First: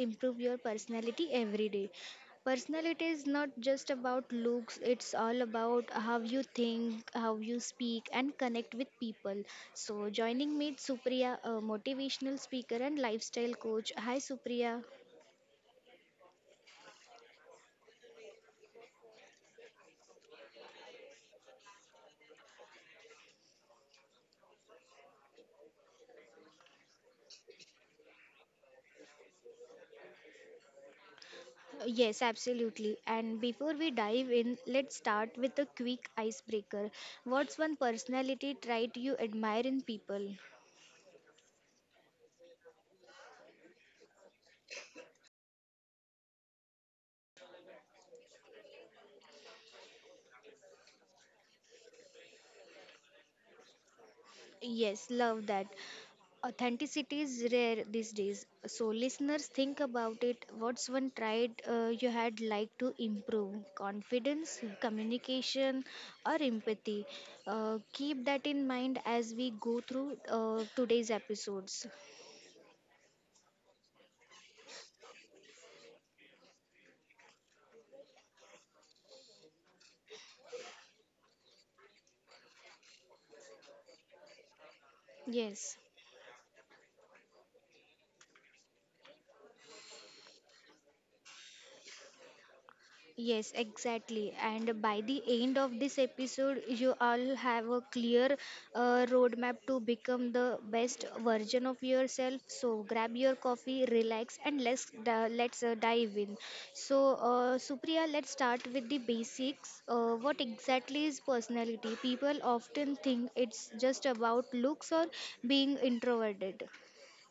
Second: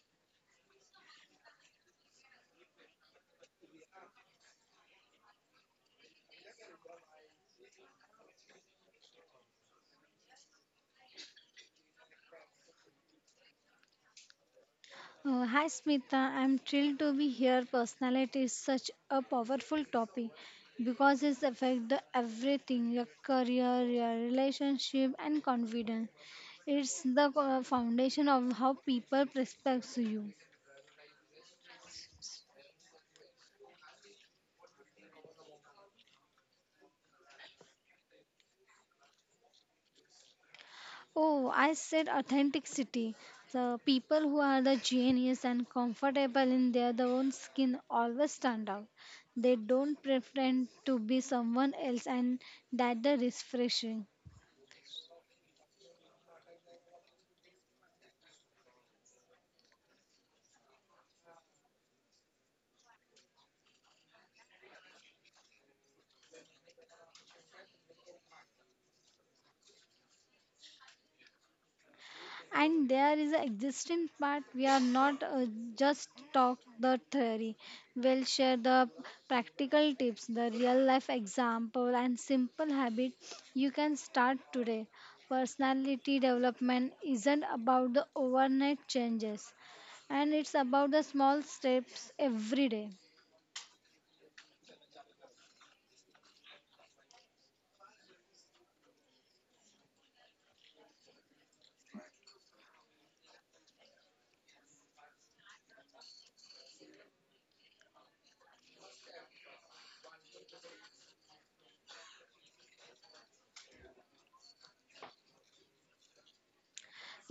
improve your personality every day. Personality is not just about looks, it's all about how you think, how you speak, and connect with people. So, joining me, is Supriya, a motivational speaker and lifestyle coach. Hi, Supriya. Hi Smita, I'm thrilled to be here. Personality is such a powerful topic because it affects everything your career, your relationship, and confidence. It's the foundation of how people respect you. Yes, absolutely. And before we dive in, let's start with a quick icebreaker. What's one personality trait you admire in people? Oh, I said authenticity. The people who are the genius and comfortable in their the own skin always stand out. They don't pretend to be someone else, and that the refreshing. Yes, love that. Authenticity is rare these days. So, listeners, think about it. What's one trait you had like to improve? Confidence, communication, or empathy? Keep that in mind as we go through today's episodes. And there is an existing part we are not just talk the theory, we'll share the practical tips, the real life example and simple habit you can start today. Yes. Personality development isn't about the overnight changes, and it's about the small steps every day. Yes, exactly. And by the end of this episode, you all have a clear roadmap to become the best version of yourself. So grab your coffee, relax, and let's dive in. So, Supriya, let's start with the basics. What exactly is personality? People often think it's just about looks or being introverted.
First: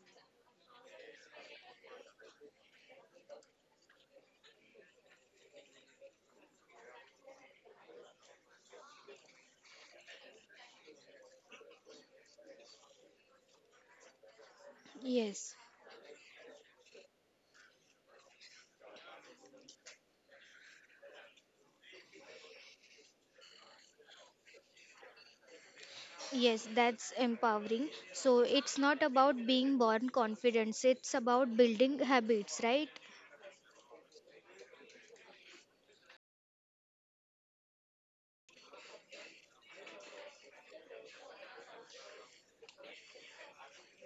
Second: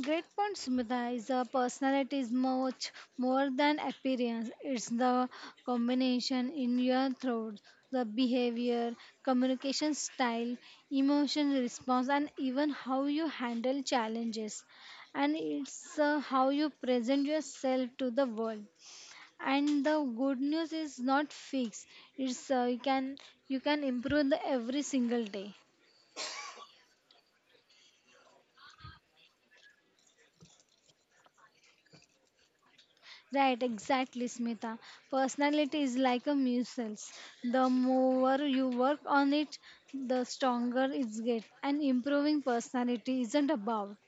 Great point, Smita, is a personality is much more than appearance. It's the combination in your throat, the behavior, communication style, emotion response, and even how you handle challenges. And Yes. it's how you present yourself to the world. And the good news is not fixed. It's you can You can improve the every single day. Yes, that's empowering. So it's not about being born confident, it's about building habits, right? Right, exactly, Smita. Personality is like a muscles. The more you work on it, the stronger it gets. And improving personality isn't about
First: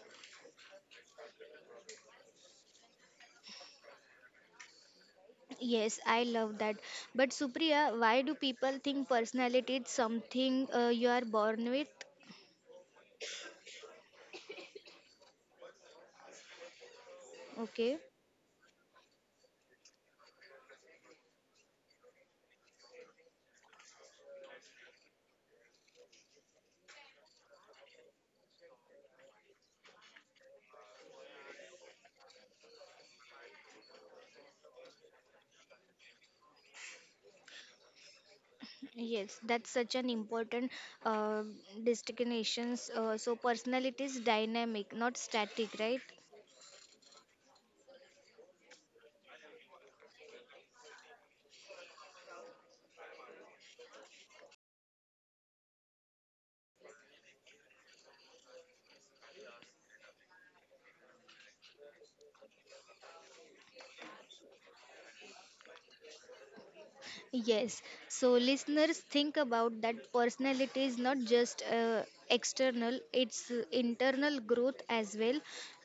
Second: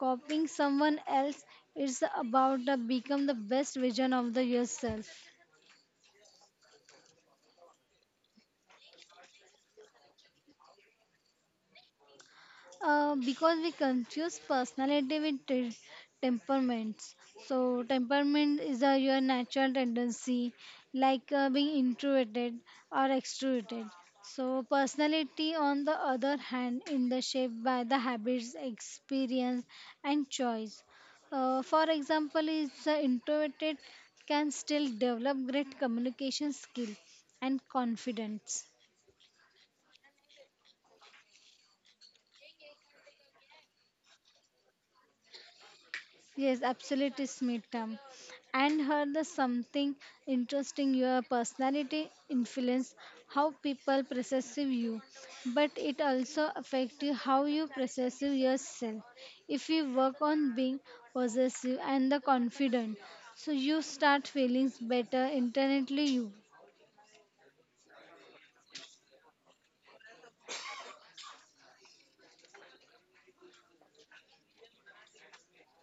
copying someone else. It's about the become the best version of the yourself. Yes, I love that. But Supriya, why do people think personality is something you are born with? Because we confuse personality with temperaments. So, Okay. temperament is your natural tendency, like being introverted or extroverted. So, personality, on the other hand, in the shaped by the habits, experience, and choice. For example, is the introverted can still develop great communication skill and confidence. Yes, that's such an important uh, distinctions. So personality is dynamic, not static, right? Yes, absolutely, Smita. And heard the something interesting. Your personality influence how people perceive you, but it also affects how you perceive yourself. If you work on being possessive and the confident, so you start feeling better internally you. Yes. So, listeners, think about that personality is not just external, it's internal growth as well.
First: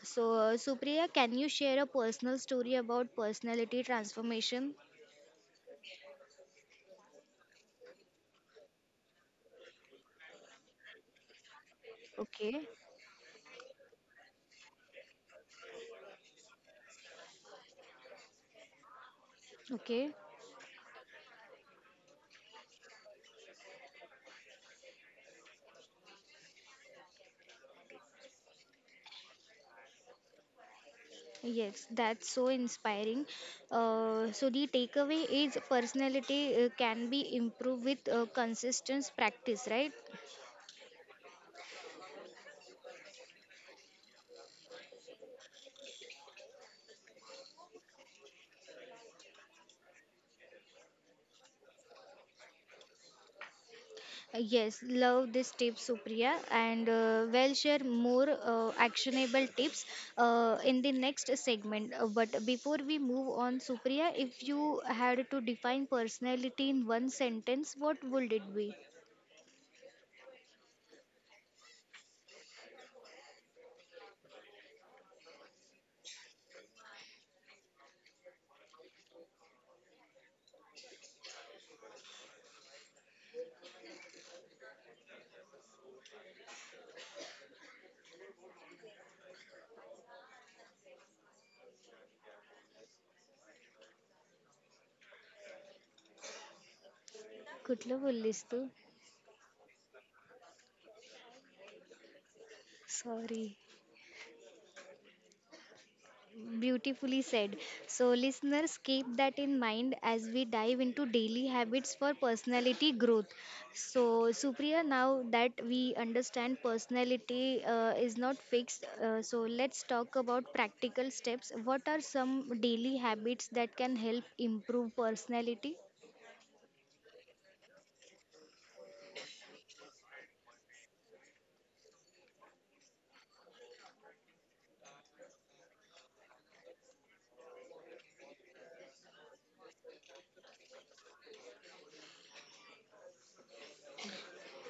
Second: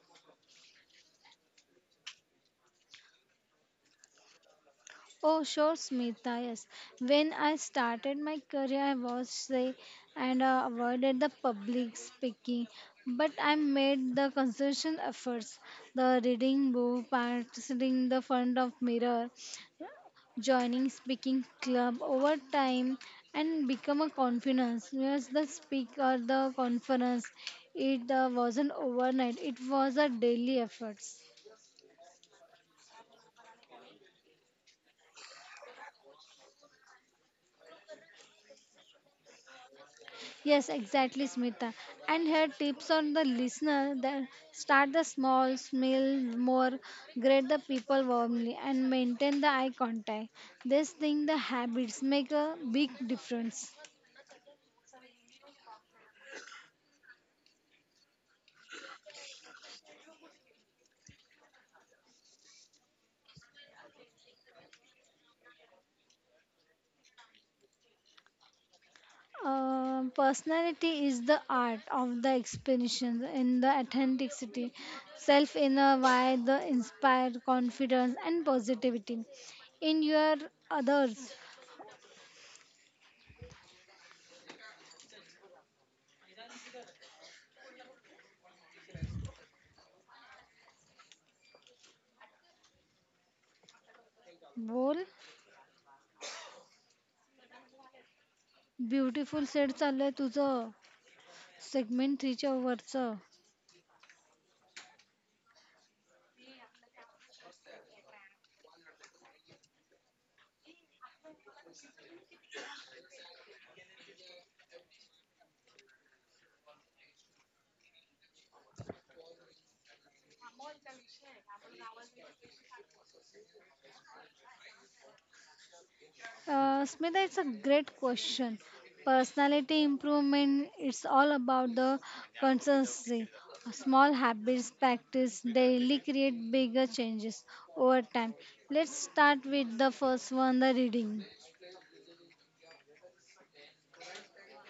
So, Supriya, can you share a personal story about personality transformation? Oh, sure, Smita. Yes. When I started my career, I was shy and avoided the public Okay. speaking. But I made the consistent efforts, the reading book, practicing the front of mirror, Okay. joining speaking club over time, and become a confidence. Yes, the speak or the conference. It wasn't overnight. It was a daily efforts. Yes, that's so inspiring. So, the takeaway is personality can be improved with consistent practice, right? Yes, exactly, Smita. And here tips on the listener that start the small, smell more, greet the people warmly, and maintain the eye contact. This thing, the habits, make a big difference. Yes, love this tip, Supriya, and we'll share more actionable tips in the next segment. But before we move on, Supriya, if you had to define personality in one sentence, what would it be? Personality is the art of the explanation in the authenticity, self inner why the inspired confidence and positivity in your others. बोल कुठलं बोललीस तू beautiful set चाललंय तुझं Segment reach वरचं. Sorry Beautifully said. So, listeners, keep that in mind as we dive into daily habits for personality growth. So, Supriya, now that we understand personality is not fixed, so let's talk about practical steps. What are some daily habits that can help improve personality? Smita, it's a great question. Personality improvement, it's all about the consistency. Small habits practice daily create bigger changes over time. Let's start with the first one, the reading.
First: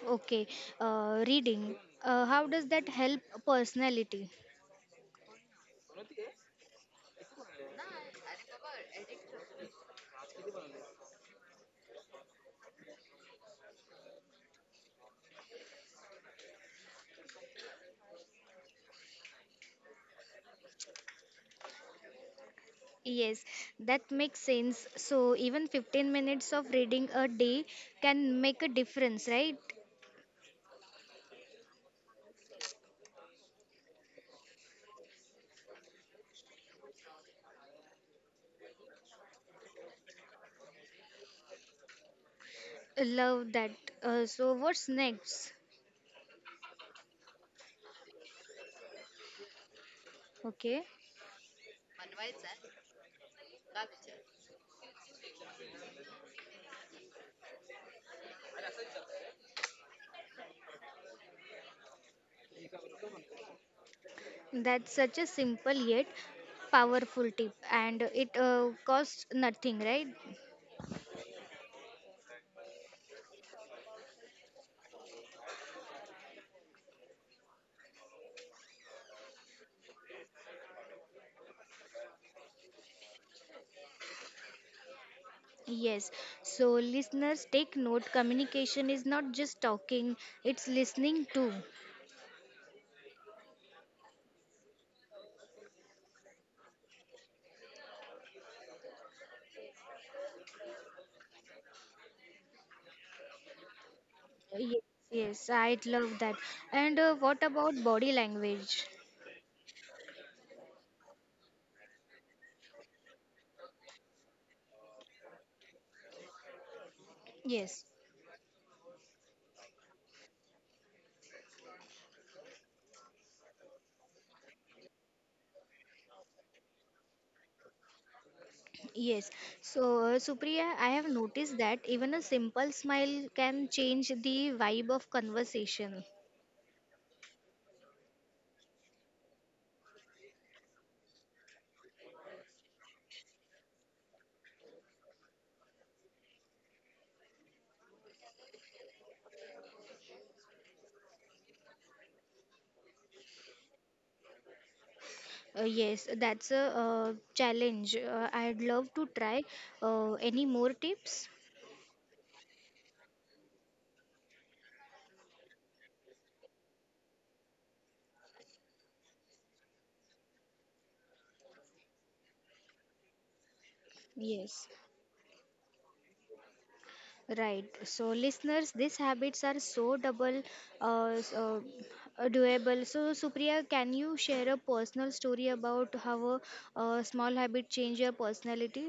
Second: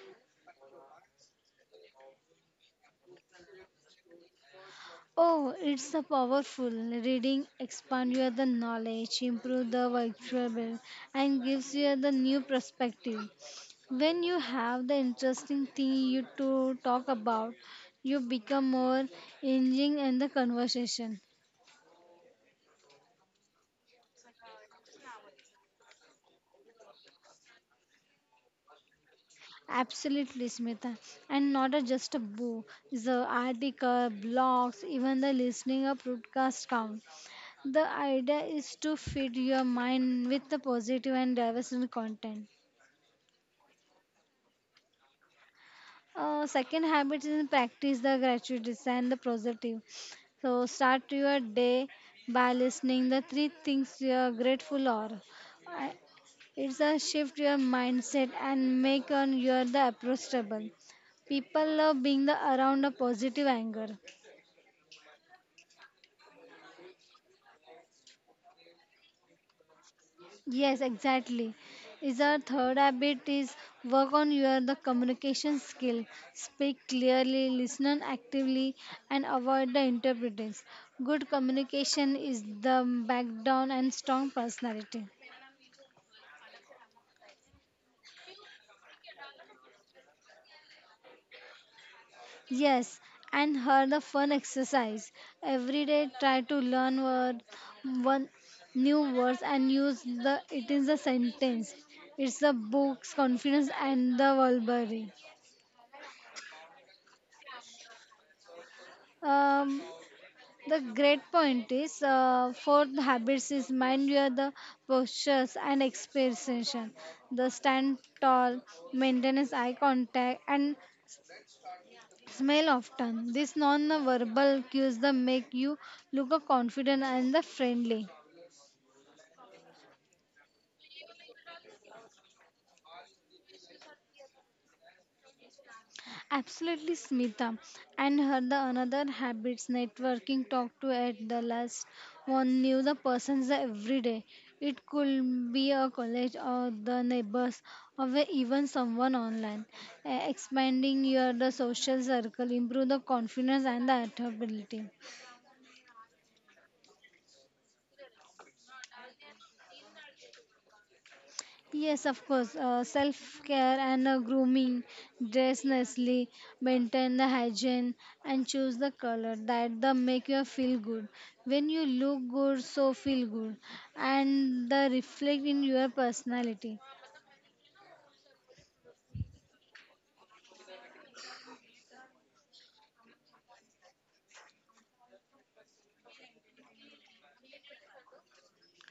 Okay, reading. How does that help personality? Oh, it's a powerful reading expand your the knowledge, improve the vocabulary, and gives you the new perspective. When you have the interesting thing you to talk about, you become more engaging in the conversation. Yes, that makes sense. So, even 15 minutes of reading a day can make a difference, right? Absolutely, Smita. And not a just a book, the article, blogs, even the listening a podcast count. The idea is to feed your mind with the positive and diverse content. Love that. So, what's next? Second habit is practice the gratitudes and the positive. So Okay, start your day by listening the three things you are grateful or. I- It's a shift your mindset and make on your the approachable. People love being the around a positive anger. that's such a simple yet powerful tip, and it costs nothing, right? Yes, exactly. Is our third habit is work on your the communication skill. Speak clearly, listen actively, and avoid the interpreters. Good communication is the backbone and strong personality. Yes, so listeners take note communication is not just talking, it's listening too. Yes, and her the fun exercise. Every day try to learn word, one new words and use the it is a sentence. It's the books, confidence, and the Yes, vocabulary. yes, I love that. And what about body language? Um, The great point is fourth habits is mind your the postures and expression. The Yes. stand tall, maintain eye contact and smile often. These non-verbal cues the make you look confident and the friendly. Yes. So, Supriya, I have noticed that even a simple smile can change the vibe of conversation. Absolutely, Smita. And her the another habits networking talk to at the last one knew the persons every day. It could be a college or the neighbors even someone online. Expanding your the social circle, improve the confidence and the adaptability. Yes, that's a challenge. I'd love to try. Any more tips? Yes, of course. Self care and grooming, dress nicely, maintain the hygiene, and choose the color that the make you feel good. When you look good, so feel good, and Yes. the reflect in your personality. Right. So, listeners, these habits are so uh, s- uh, doable. So, Supriya, can you share a personal story about how a, small habit changed your personality?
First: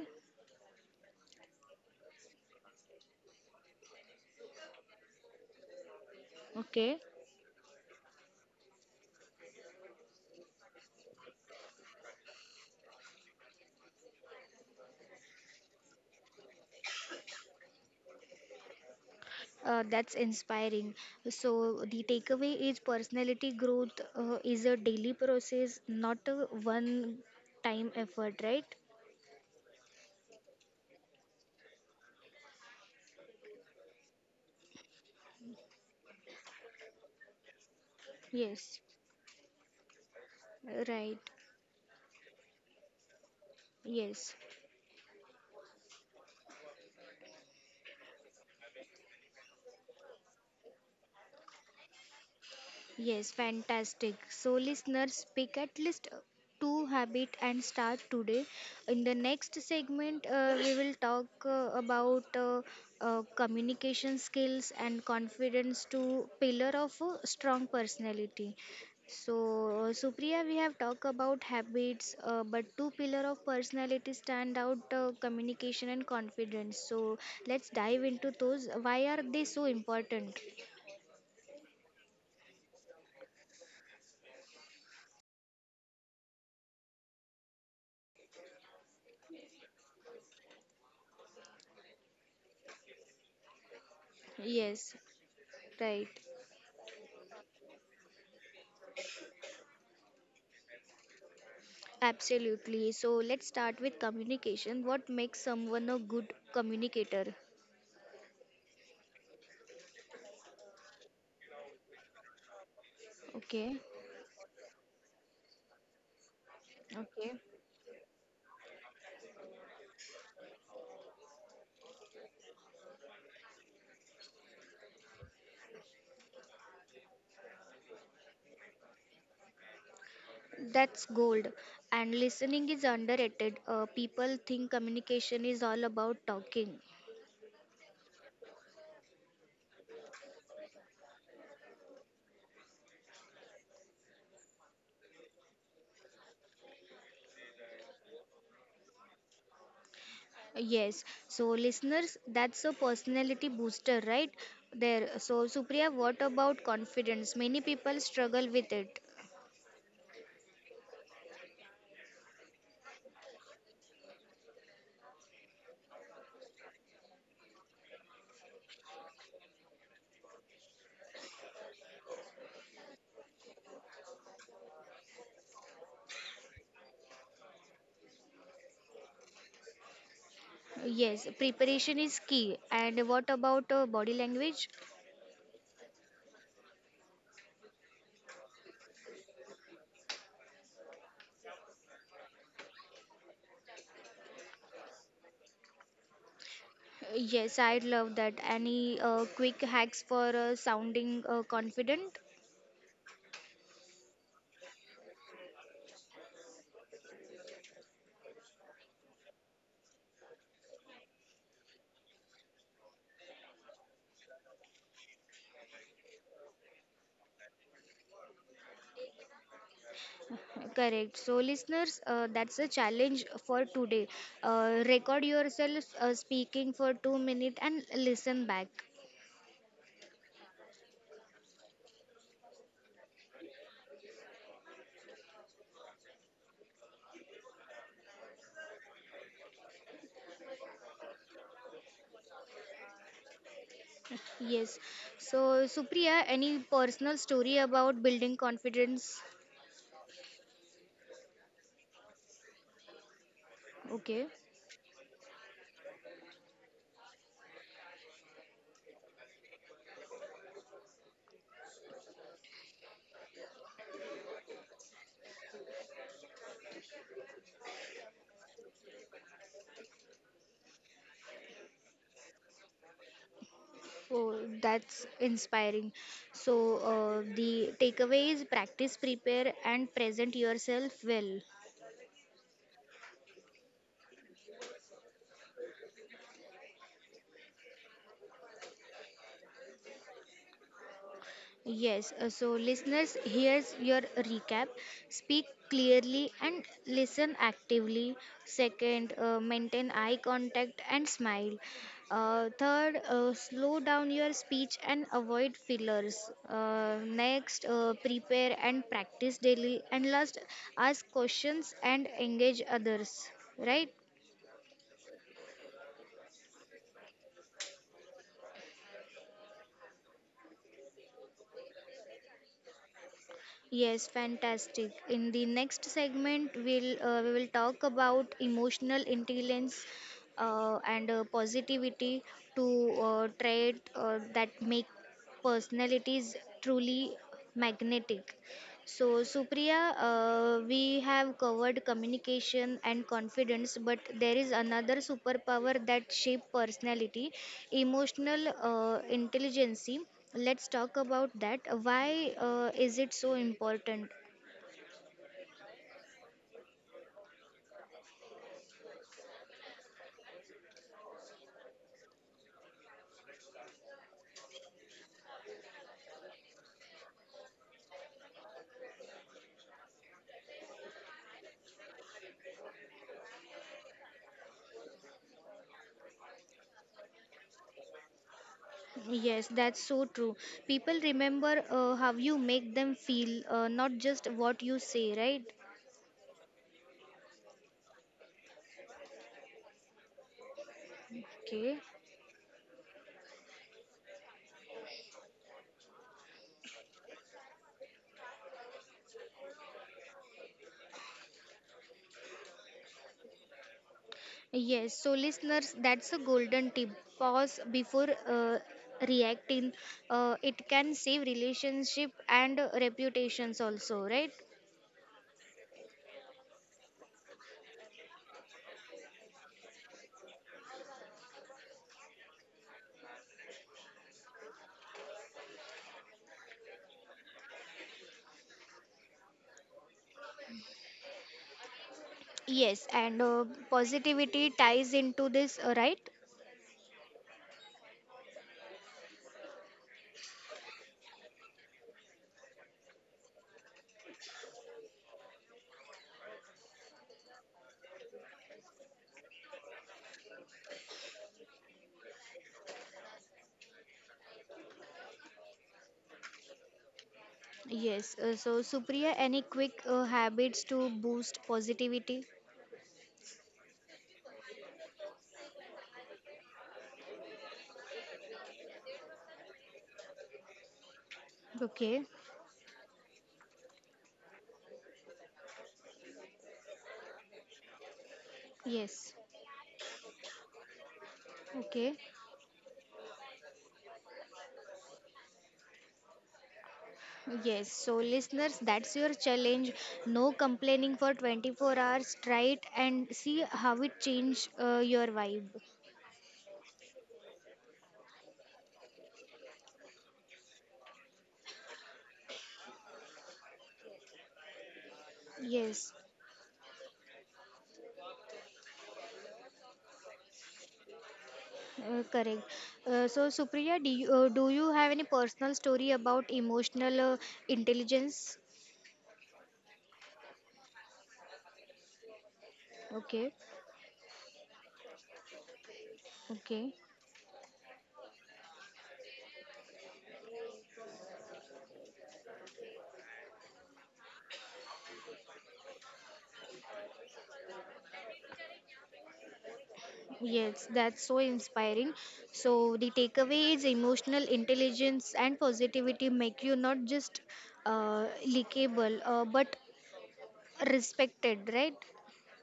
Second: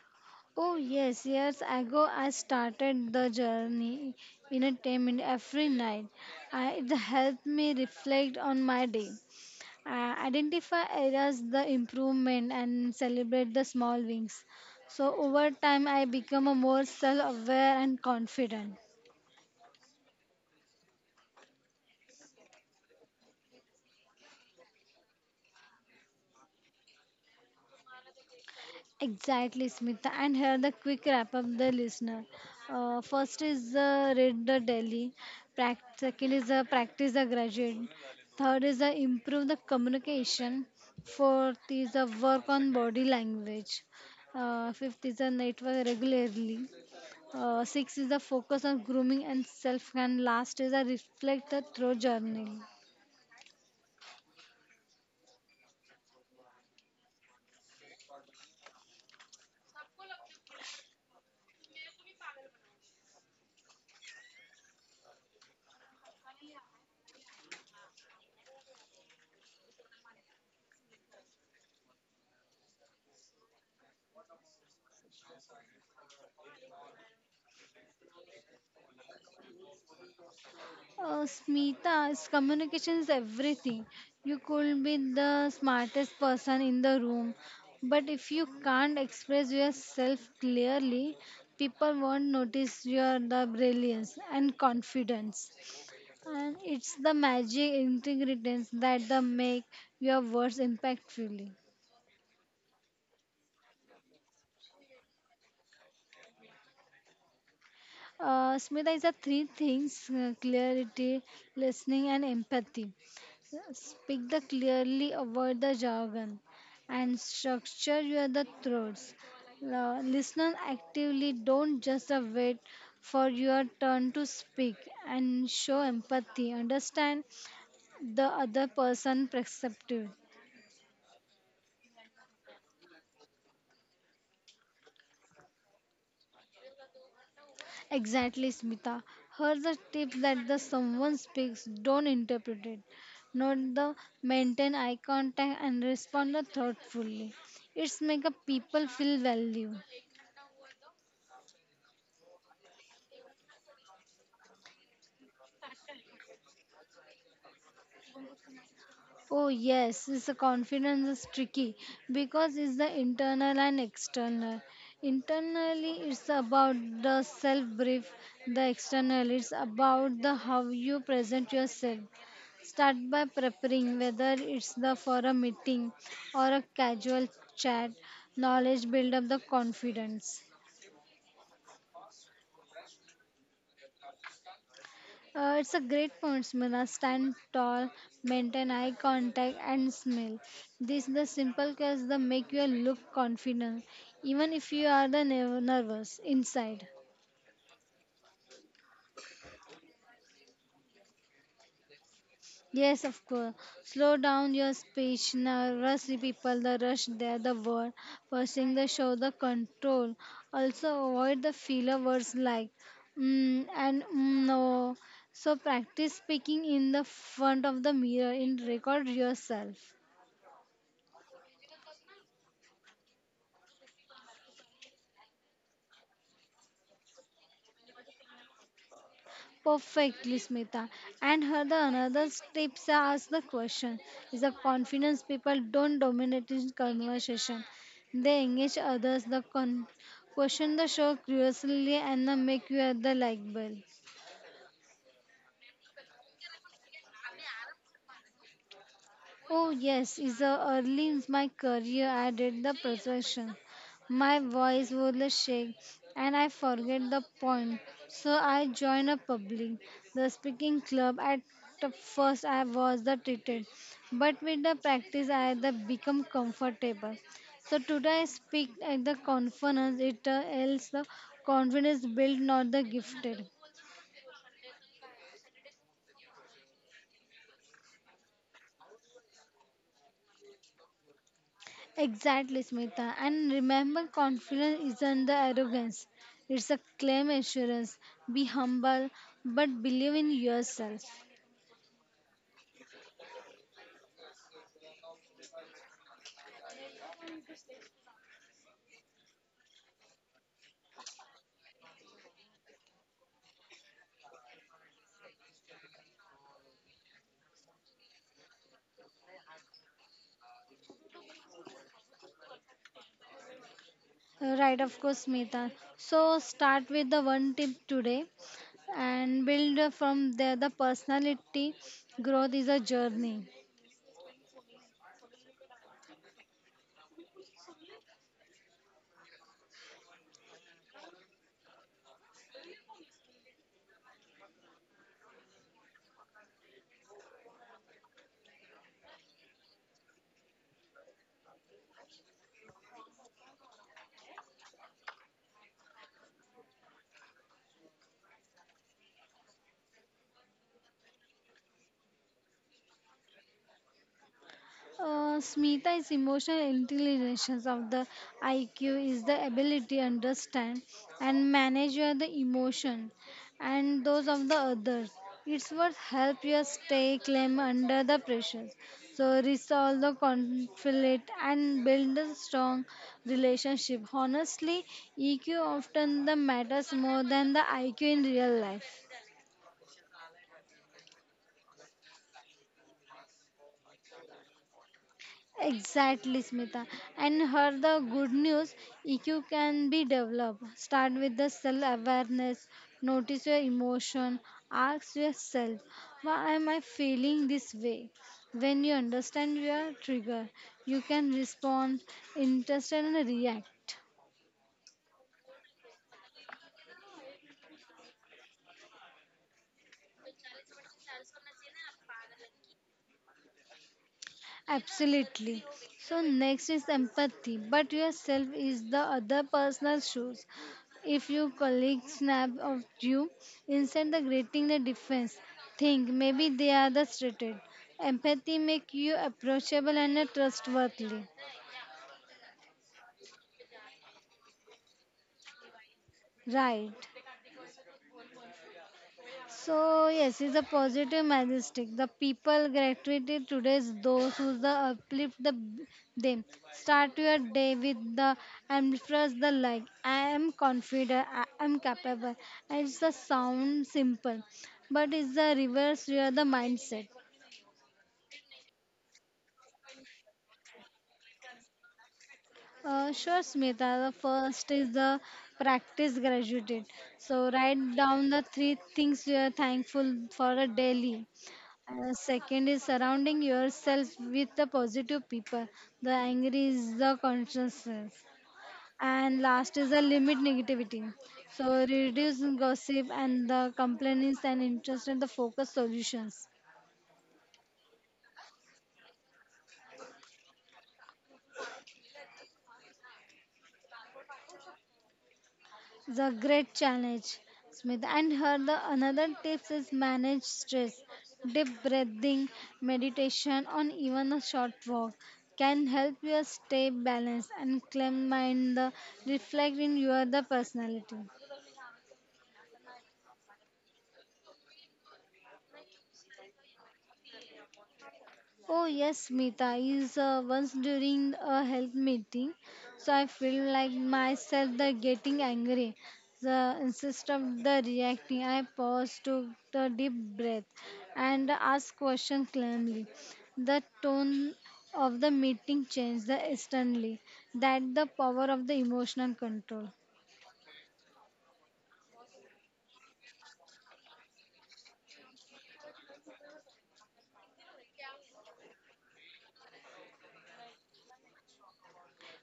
Oh yes, years ago I started the journey in a 10-minute every night. I, it Okay. helped me reflect on my day, identify areas the improvement and celebrate the small wins. So over time I become a more self-aware and confident. That's inspiring. So, the takeaway is personality growth is a daily process, not a one time effort, right? Exactly, Smita, and here the quick wrap up the listener. First is read the daily, second is practice the graduate, third Yes, is improve the communication, right. fourth is work on body language, Yes. Fifth is network regularly. Six is the focus on grooming and self, and last is a reflect the through journey. Yes, fantastic. So, listeners, pick at least two habit and start today. In the next segment, we will talk about communication skills and confidence to pillar of a strong personality. So, Supriya, we have talked about habits, but two pillar of personality stand out: communication and confidence. So, let's dive into those. Why are they so important? Smita, is communication is everything. You could be the smartest person in the room, but if you can't express yourself clearly, people won't notice your the brilliance and Yes, confidence. right. And it's the magic ingredients that the make your words impactfully. Absolutely. So let's start with communication. What makes someone a good communicator? Smita is a three things clarity, listening, and empathy. Okay, Speak the clearly, avoid the jargon, and okay, structure your the thoughts. Listen actively, don't just wait for your turn to speak, and show empathy. Understand the other person perspective. that's gold. And listening is underrated. People think communication is all about talking. Exactly, Smita. Here's the tip that the someone speaks, don't interpret it. Note the maintain eye contact and respond thoughtfully. It's make a people feel valued. Yes. So, listeners, that's a personality booster, right? There. So, Supriya, what about confidence? Many people struggle with it. Oh yes, it's the confidence is tricky because it's the internal and external. Internally, it's about the self brief. The external, it's about the how you present yourself. Start by preparing, whether it's the for a meeting or a casual chat. Knowledge build up the confidence. Yes. Preparation is key. And what about body language? It's a great point, Smila. Stand tall, maintain eye contact, and smile. These the simple cues that make you look confident, even if you are the nervous inside. Yes, I love that. Any quick hacks for sounding confident? Yes, of course. Slow down your speech. Nervous people, the rush there, the word, pushing the show, the control. Also, avoid the filler words like mm, and mm, no. So, practice speaking in the front of the mirror and record yourself. Correct. So, listeners, that's a challenge for today. Record yourself speaking for 2 minutes and listen back. Perfectly, Smita. And her the another tips are ask the question. Is the confidence people don't dominate in conversation. They engage others. Question the show curiously and the make you the likable. Yes. So, Supriya, any personal story about building confidence? Oh yes, is the early in my career I did the presentation. Okay. My voice would shake and I forget the point. So I joined a public the speaking club. At the first I was the treated, but with the practice I the become comfortable. So today I speak at the conference it else the confidence built not the gifted. Oh, that's inspiring. So, the takeaway is practice, prepare, and present yourself well. Exactly, Smita. And remember, confidence isn't the arrogance, it's a claim assurance. Be humble, but believe in yourself. Yes, so listeners, here's your recap. Speak clearly and listen actively. Second, maintain eye contact and smile. Third, slow down your speech and avoid fillers. Next, prepare and practice daily. And last, ask questions and engage others. Right? Right, of course, Smita. So, start with the one tip today and build from there. The personality growth is a journey. Yes, fantastic. In the next segment, we will talk about emotional intelligence and positivity to trait that make personalities truly magnetic. So, Supriya, we have covered communication and confidence, but there is another superpower that shape personality, emotional intelligence. Let's talk about that. Why is it so important? Smita is emotional intelligence of the IQ is the ability to understand and manage your the emotion and those of the others. It's what help you stay calm under the pressures. So resolve the conflict and build a strong relationship. Honestly, EQ often the matters more than the IQ in real life. Yes, that's so true. People remember how you make them feel, not just what you say, right? Exactly, Smita. And her the good news EQ can be developed. Start with the Okay. self awareness, notice your emotion, ask yourself, why am I feeling this way? When you understand your trigger, you can respond, interest, and react. Yes, so listeners, that's a golden tip. Pause before reacting. It can save relationship and reputations also, right? Absolutely. So next is empathy, but yourself is the other person's shoes. If your colleague snap of you instead of grating the defense, think maybe they are the threatened. Empathy make you approachable and trustworthy. Yes, and positivity ties into this, right? Right. So yes, it's a positive majestic. The people gratitude today's those who the uplift the them. Start your day with the and first the like. I am confident. I am capable. And it's the sound simple, but it's the reverse. You are the mindset. Yes. So, Supriya, any quick habits to boost positivity? Sure, Smita. The first is the practice gratitude. So write down the three things you are thankful for a daily. Okay. Second is surrounding yourself with the positive people. The angry is the consciousness. Yes. And last is the limit negativity. So Okay. reduce gossip and the complaints and interest in the focus solutions. Yes, so listeners, that's your challenge. No complaining for 24 hours. Try it and see how it change your vibe. The great challenge, Smith. And her the another tips is manage stress. Deep breathing, meditation, on even a short walk can Yes, help you stay balanced and calm mind. The reflect in your the personality. Correct. So, Supriya, do you have any personal story about emotional intelligence? Oh yes, Smita is once during a health meeting, so I Okay, feel like myself the getting angry. okay. The instead of the reacting, I pause, took a deep breath, and ask question calmly. The tone of the meeting changed the instantly. That the power of the emotional control. Yes, that's so inspiring. So, the takeaway is emotional intelligence and positivity make you not just likable, but respected, right?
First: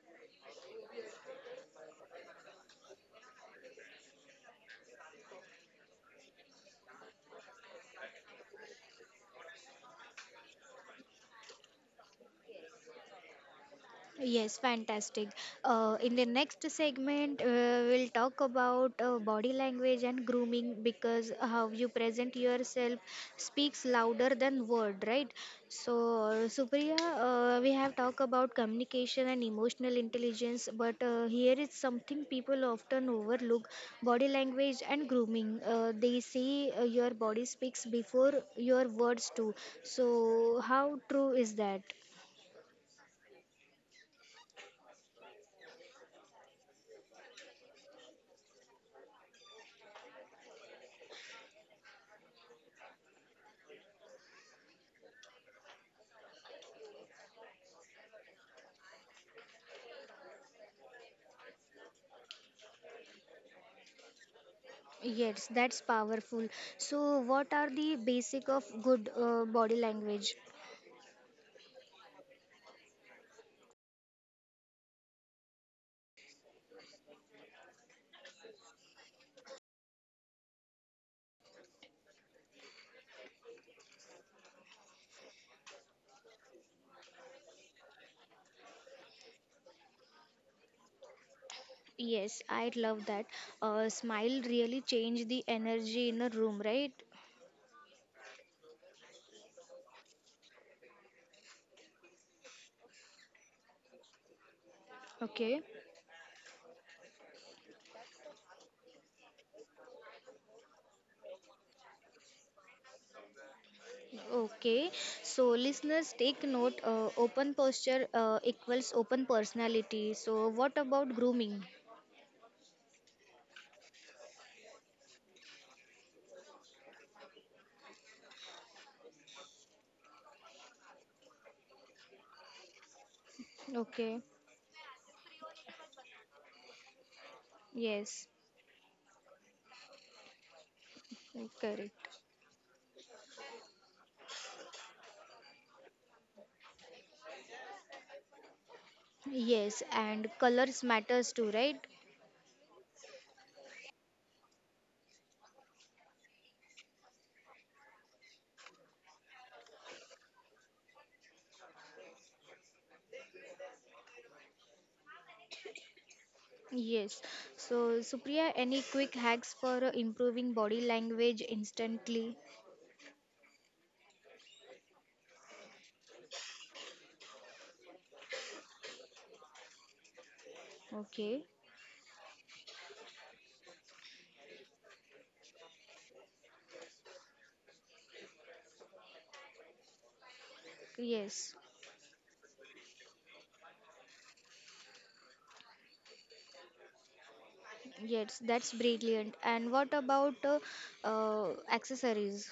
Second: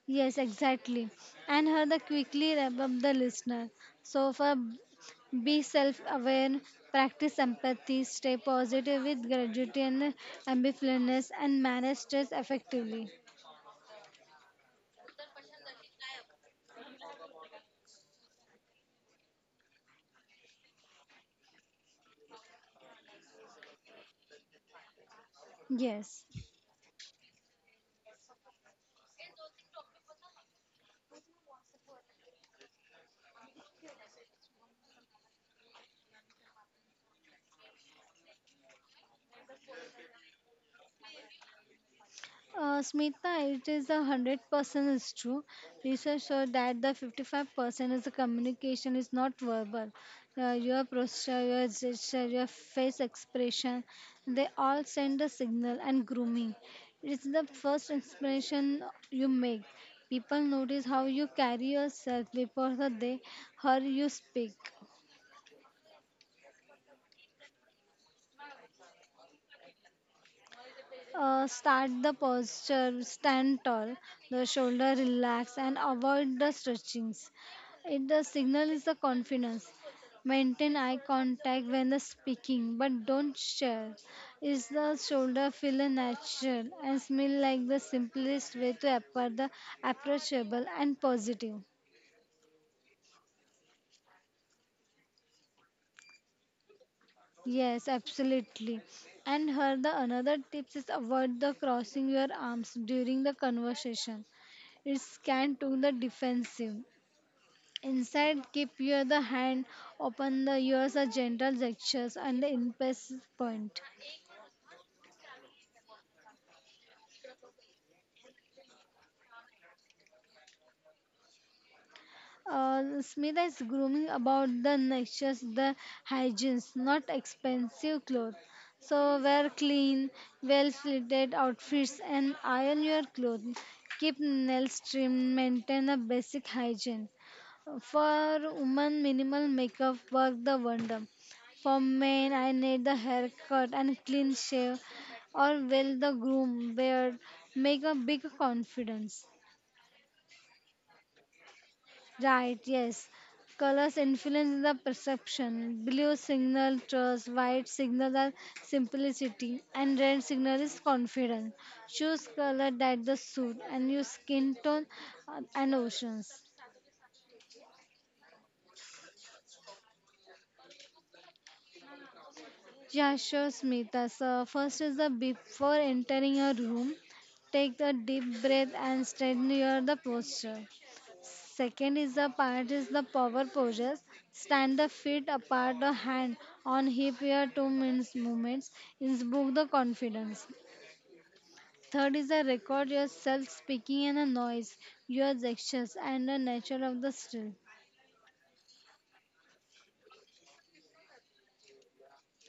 Yes, exactly. And Harda quickly wrap up the listener. So for be self-aware, practice empathy, stay positive with gratitude and ambitiousness, and manage stress effectively. Yes, fantastic. In the next segment, we'll talk about body language and grooming because how you present yourself speaks louder than word, right? So, Yes. Supriya, we have talked about communication and emotional intelligence, but here is something people often overlook: body language and grooming. They say your body speaks before your words too. So, how true is that? Smita, it is 100% is true. Research shows that the 55% is the communication is not verbal. Your posture, your gesture, your face expression, they all send a signal. And grooming, it's the first expression you make. People notice how you carry yourself before the day how you speak. Yes, that's powerful. So, what are the basic of good body language? Start the posture, stand tall, the shoulder relax, and avoid the stretchings. It, the signal is the confidence. Maintain eye contact when the speaking, but don't share. Is the shoulder feel natural and smell like the simplest way to appear the approachable and positive. Yes, I love that. Smile really change the energy in a room, right? Yes, absolutely. And her the another tips is avoid the crossing your arms during the conversation. It can Okay. to the defensive. Inside, keep your the hand open. The ears are gentle gestures and the impasse point. Okay. So, listeners, take note. Open posture equals open personality. So, what about grooming? Smita is grooming about the natures, the hygienes, not expensive clothes. So wear clean, well fitted outfits and iron your clothes. Okay. Keep nails trimmed, maintain a basic hygiene. Yes. For women, minimal makeup work the wonder. For Correct. men, I need the haircut and clean shave, or well the groom beard make a big confidence. Yes, and colors matters too, right? Right, yes. Colors influence the perception. Blue signal trust, white signal the simplicity, and red signal is confidence. Choose color that the suit and your skin tone and oceans. Yes. So, Supriya, any quick hacks for improving body language instantly? Yeah, sure, Smita. So first is the before entering a room, take a deep breath and straighten your the posture. Okay. Second is the part is the power poses. Stand the feet apart, the hand on hip here 2 minutes movements. Invoke the confidence. Yes. Third is the record yourself speaking and the noise, your gestures and the nature of the still. Yes, that's brilliant. And what about accessories?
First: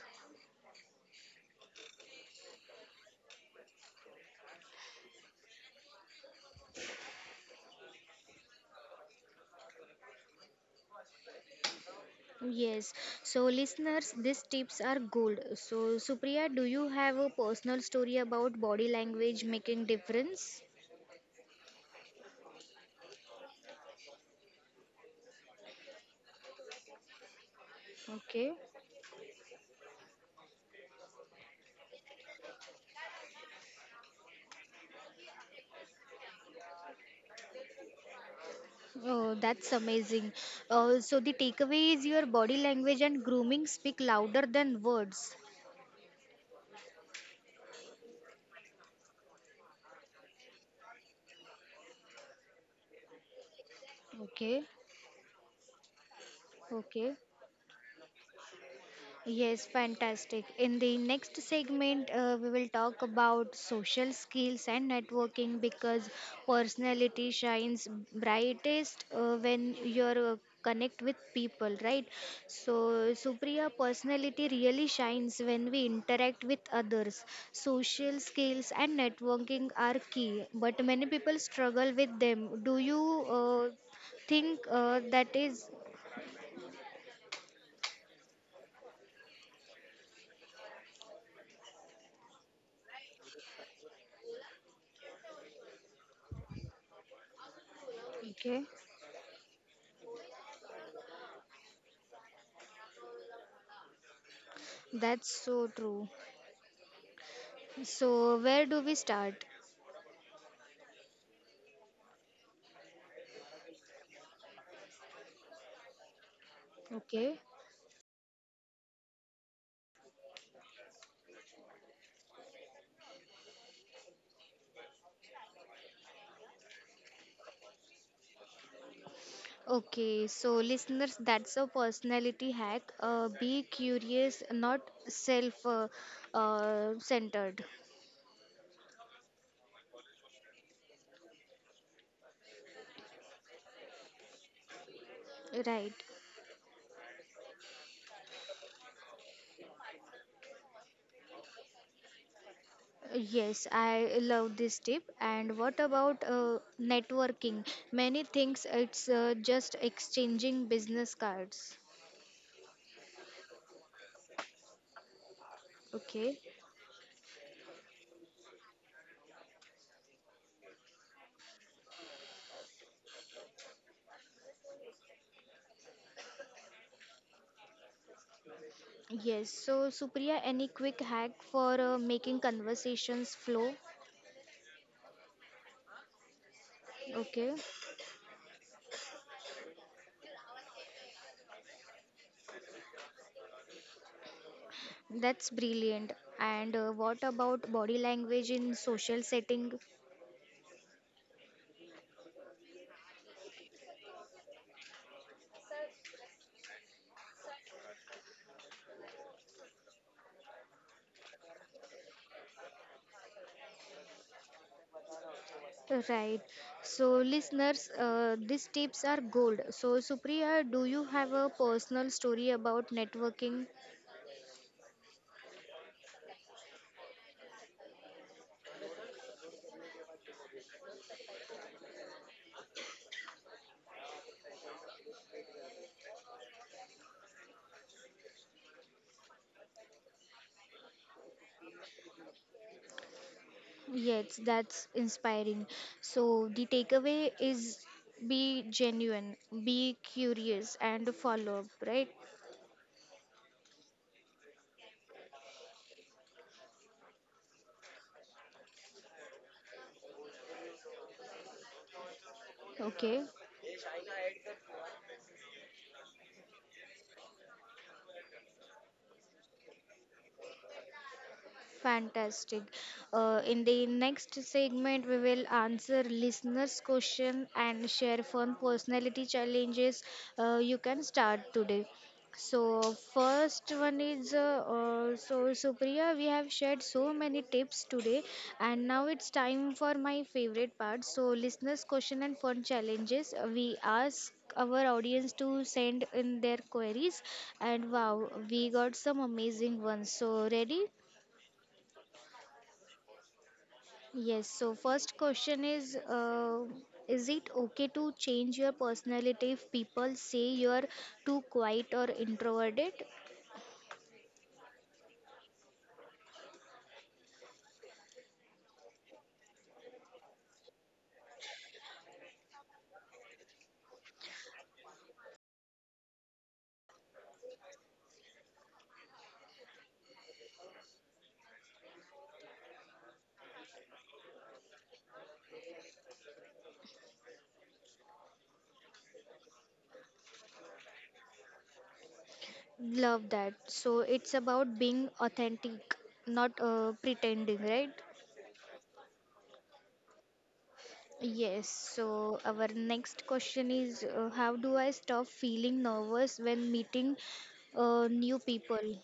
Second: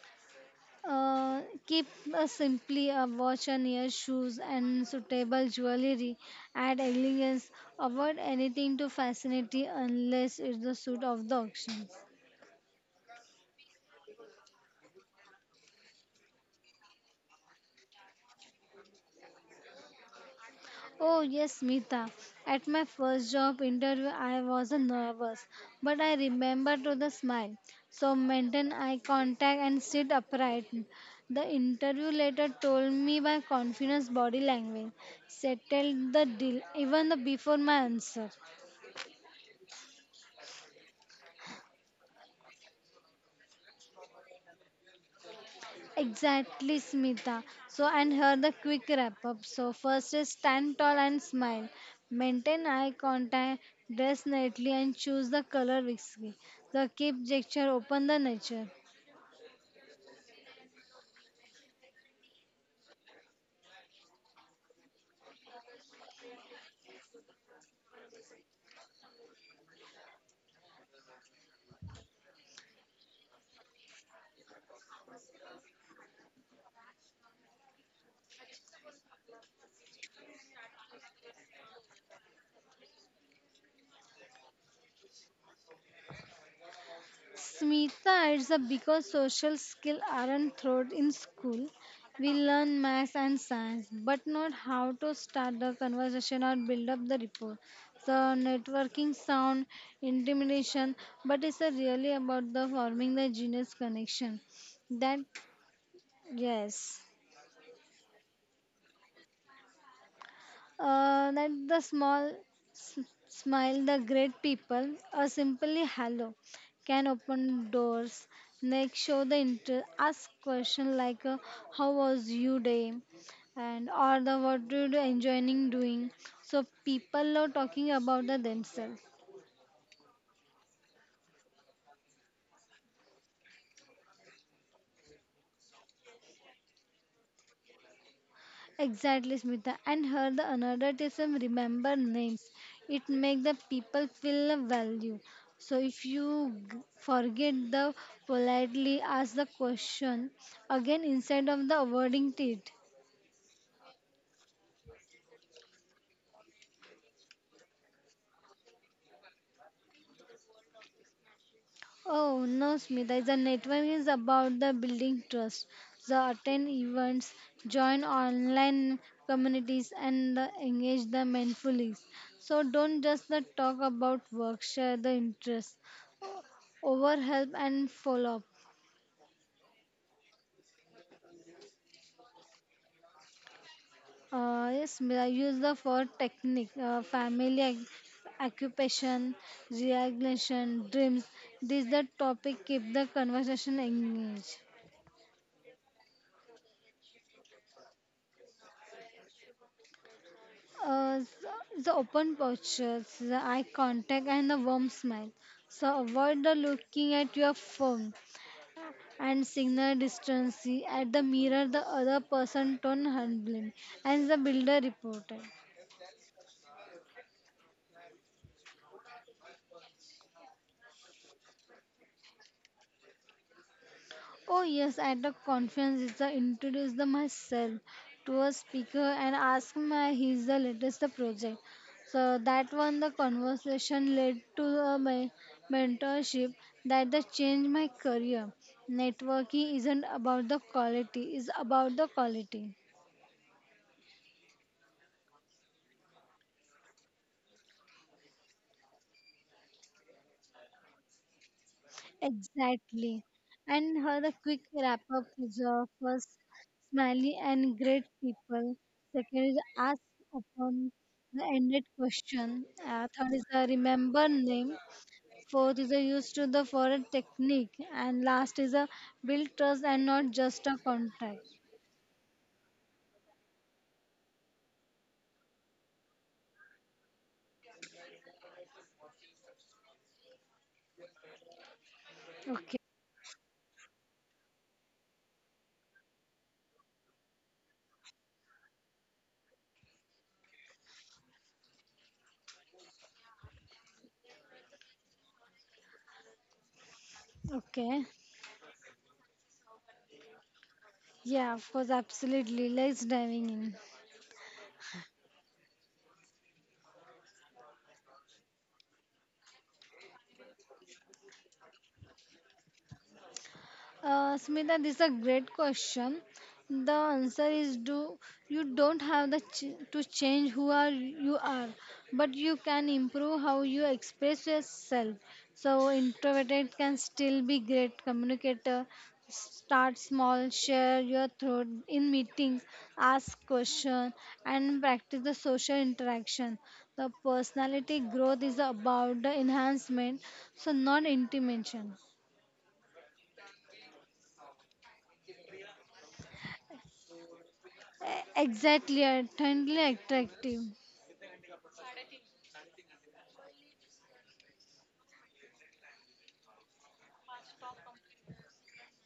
Uh, keep a simply a watch on your shoes and suitable jewelry. Add elegance. Avoid anything to fascinate unless it's the suit of the auctions. Yes. So, listeners, these tips are gold. So, Supriya, do you have a personal story about body language making difference? Oh, yes, Smita. At my first job interview, I was nervous, but I remember to the smile. So Okay. maintain eye contact and sit upright. The interview later told me by confidence body language, settled the deal even the before my answer. Oh, that's amazing. So the takeaway is your body language and grooming speak louder than words. Exactly, Smita. So, and here the quick wrap up. So, first is stand tall and smile. Maintain eye contact, dress Okay. neatly, and choose the color whiskey. The Okay. keep gesture, open the nature. Yes, fantastic. In the next segment, we will talk about social skills and networking because personality shines brightest when you're connect with people, right? So, Supriya, personality really shines when we interact with others. Social skills and networking are key, but many people struggle with them. Do you think that is? Smita, adds up because social skills aren't taught in school. We learn maths and science, but not how to start the conversation or build up the rapport. So Okay, networking sound intimidation, but it's a really about the forming the genius connection. That that's so true. yes. So, where do we start? That the small s- smile, the great people, or simply hello, can Okay. open doors. Next, show the interest. Ask question like, "How was your day?" and or the what did you enjoying doing. So people are talking about the themselves. Okay, so listeners, that's a personality hack. Be curious, not self centered. Exactly, Smita. And her the another tism remember names. It make the people feel a value. So Right. if you forget the politely ask the question again instead of the avoiding it. Yes, I love this tip. And what about networking? Many thinks it's just exchanging business cards. Oh no, Smita. The network is about the building trust. The Okay. attend events, join online communities, and the engage the mindfully. So don't just the talk about work. Share the interest. Over help and follow up. Yes, so Supriya, any quick hack for making conversations flow? Yes, Mira, use the for technique, Okay. family, occupation, regulation, dreams. These the topic keep the conversation engaged. That's brilliant. And what about body language in social setting? The open postures, the eye contact, and the warm smile. So avoid the looking at your phone and signal distance at the mirror the other person tone handling and the builder reported. Right. So, listeners, these tips are gold. So, Supriya, do you have a personal story about networking? Oh yes, at the conference, it's I introduce the myself to a speaker and ask my his the latest the project. So that one the conversation led to a mentorship that the changed my career. Networking isn't about the quality, it's about the quality. Yes, that's inspiring. So, the takeaway is be genuine, be curious, and follow up, right? Exactly. And her the quick wrap up is first smiley and great people. Second is ask upon the ended question. Okay. Third is a remember name. Fourth is a use to the foreign technique. And last is a build trust and not just a contract. Fantastic. In the next segment, we will answer listeners' question and share fun personality challenges you can start today. Okay. So first one is so Supriya, we have shared so many tips today, and now it's time for my favorite part. So listeners' question and fun challenges. We ask our audience to send in their queries, and Okay. wow, we got some amazing ones. So ready? Yeah, of course, absolutely. Let's diving in. Yes, so first question is is it okay to change your personality if people say you're too quiet or introverted? Smita, this is a great question. The answer is do you don't have the to change who are you are, but you can improve how you express yourself. So introverted can still be great communicator. Start small, share your thought in meetings, ask question, and practice the social interaction. The personality growth is about the enhancement, so not intimidation. Love that. So it's about being authentic, not pretending, right? Exactly, attently attractive. Yes, so our next question is how do I stop feeling nervous when meeting new people?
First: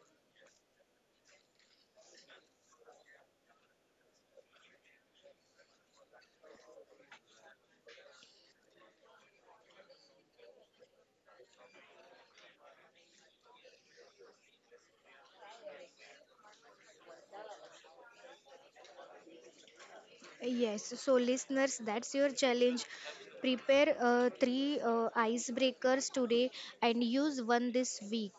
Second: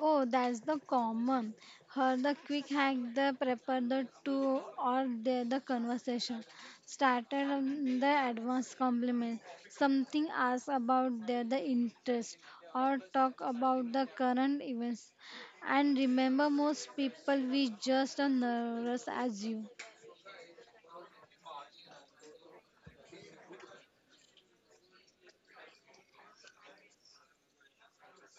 Oh, that's the common. Her the quick hack, the prepare the two or the conversation. Started on the advanced compliment. Something asked about their the interest or talk about the current events. And remember most people we just are nervous as you. Yes, so listeners, that's your challenge. Prepare three icebreakers today and use one this week.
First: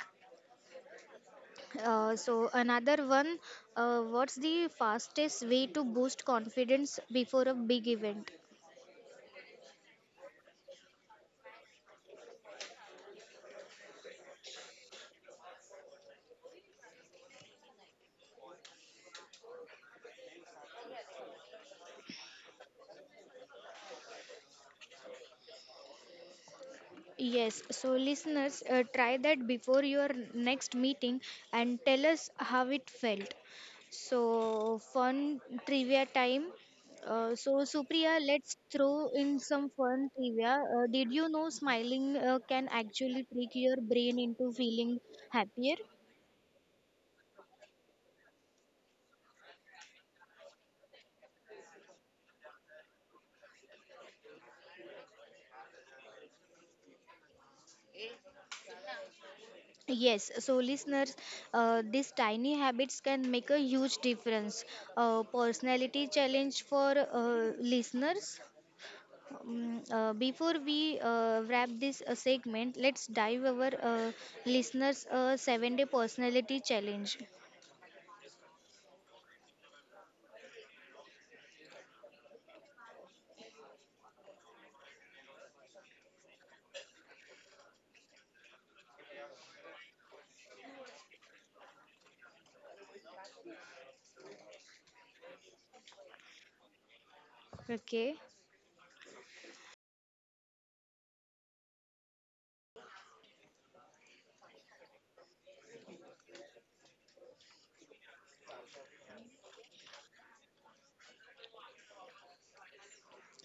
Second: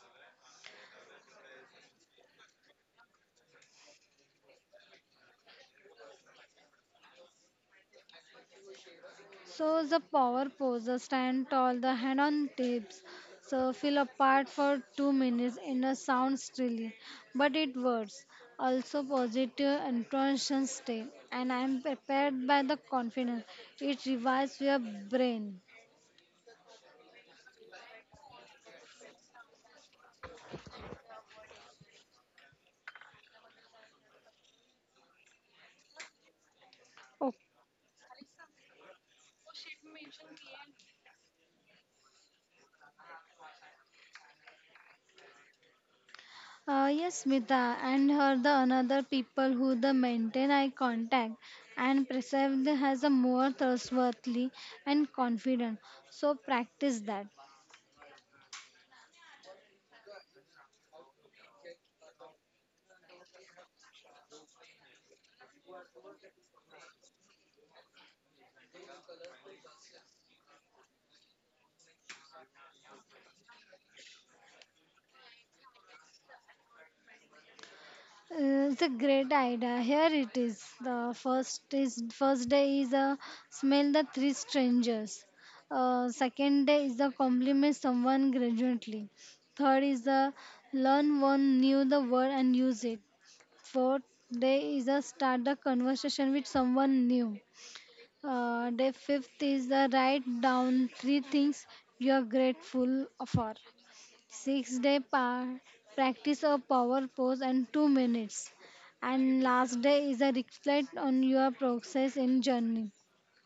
So, another one what's the fastest way to boost confidence before a big event? So the power poses stand tall, the hand on tips. So feel apart for 2 minutes in a sound stilly, but it works. Also positive intention stay, and I am prepared by the confidence. It revives your brain. Yes, so listeners, try that before your next meeting and tell us how it felt. So, fun trivia time. So, Okay. Supriya, let's throw in some fun trivia. Did you know smiling can actually trick your brain into feeling happier? Yes, Smita, and her the another people who the maintain eye contact and preserve the has a more trustworthy and confident. So practice that. Yes, so listeners, these tiny habits can make a huge difference. Personality challenge for listeners. Before we wrap this segment, let's dive our listeners' 7-day personality challenge. Uh, It's a great idea. Here it is. The first is first day is a smell the three strangers. Second day is the compliment someone gradually. Third is the learn one new the word and use it. Fourth day is the start the conversation with someone new. Okay. Day fifth is the write down three things you are grateful for. Six day practice a power pose and 2 minutes. And last day is a reflect on your process in journey.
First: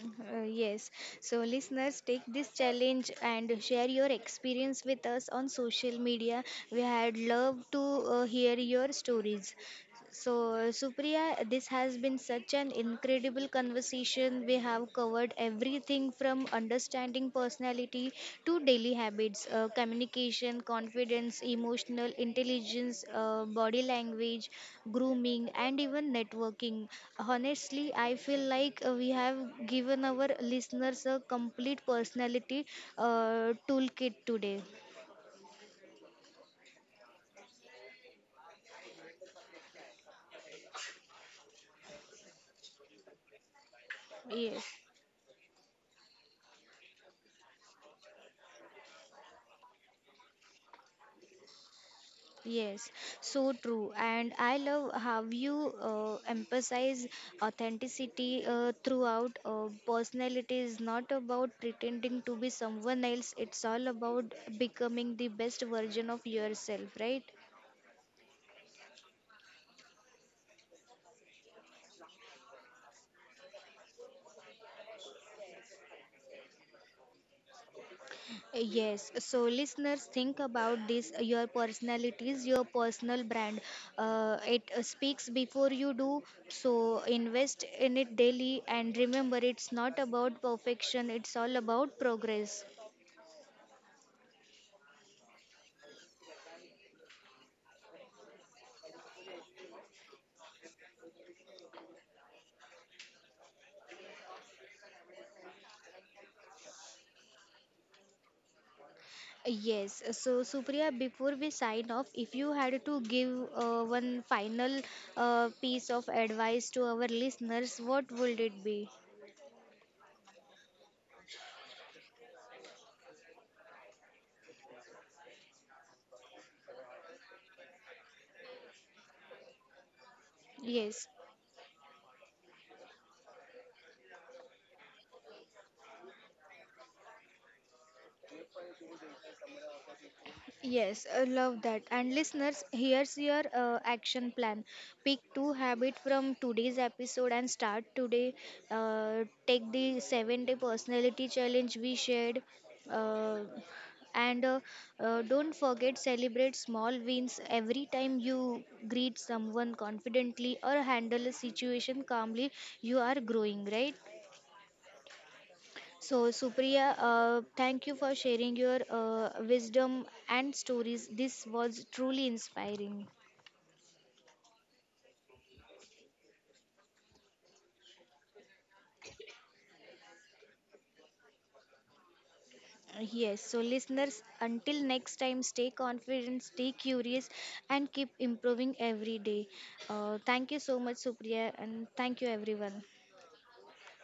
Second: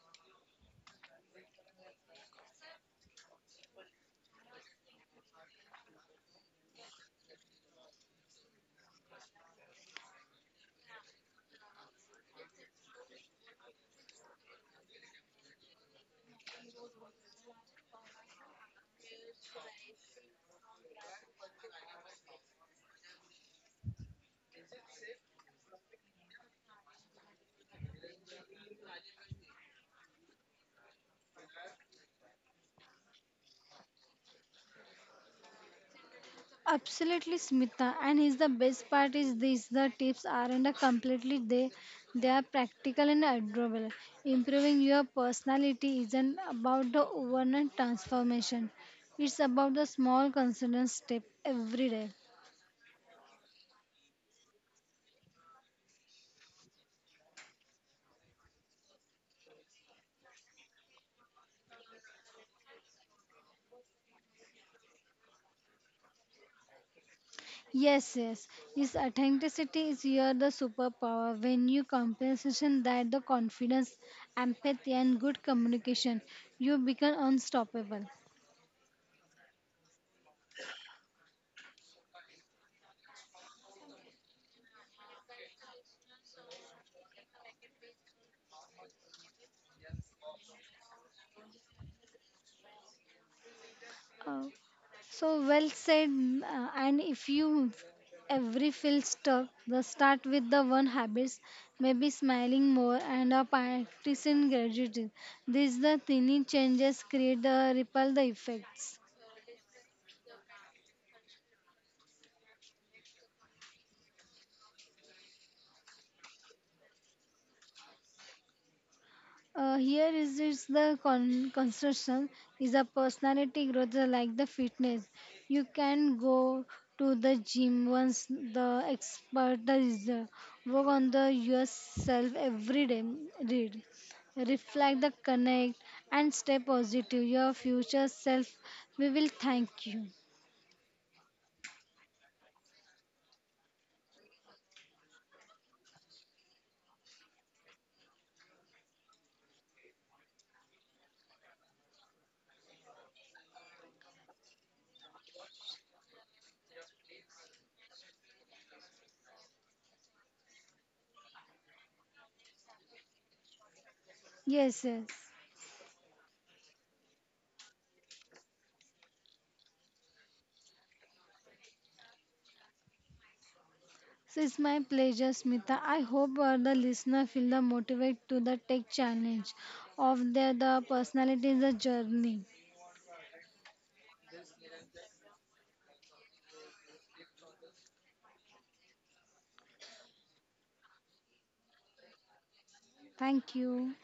Yes. So, listeners, take this challenge and share your experience with us on social media. We had love to hear your stories. So, Supriya, this has been such an incredible conversation. We have covered everything from understanding personality to daily habits, communication, confidence, emotional intelligence, body language, grooming, and even networking. Honestly, I feel like we have given our listeners a complete personality toolkit today. Absolutely, Smita. And is the best part is this: the tips aren't a completely they are practical and adorable. Yes. Improving your personality isn't about the overnight transformation. It's about the small consistent step every day. Yes, so true. And I love how you emphasize authenticity throughout. Personality is not about pretending to be someone else, it's all about becoming the best version of yourself, right? Yes, yes. Yes, authenticity is here the superpower. When you compensation that the confidence, empathy and good communication, you become unstoppable. Yes, so listeners, think about this. Your personality is your personal brand. It speaks before you do, so invest in it daily and remember it's not about perfection, it's all about progress. Uh, so well said. And if you every feel stuck, the start with the one habits, maybe smiling more and a practicing gratitude. These the tiny changes create the ripple the effects. Yes, so Supriya, before we sign off, if you had to give one final piece of advice to our listeners, what would it be? Here is the construction is a personality growth like the fitness. You can go to the gym once the expertise work Yes. on the yourself every day. Read, reflect, the connect, and stay positive. Your future self we will thank you. Yes, I love that. And listeners, here's your action plan. Pick two habits from today's episode and start today. Take the 7-day personality challenge we shared. Uh, and don't forget celebrate small wins every time you greet someone confidently or handle a situation calmly you are growing right Yes, yes. so, Supriya, thank you for sharing your wisdom and stories. This was truly inspiring. So it's my pleasure, Smita. I hope the listener feel the motivate to the tech challenge of their the personality is journey. Yes, so listeners, until next time, stay confident, stay curious, and keep improving every day. Thank you so much, Supriya, and thank you, everyone. Thank you.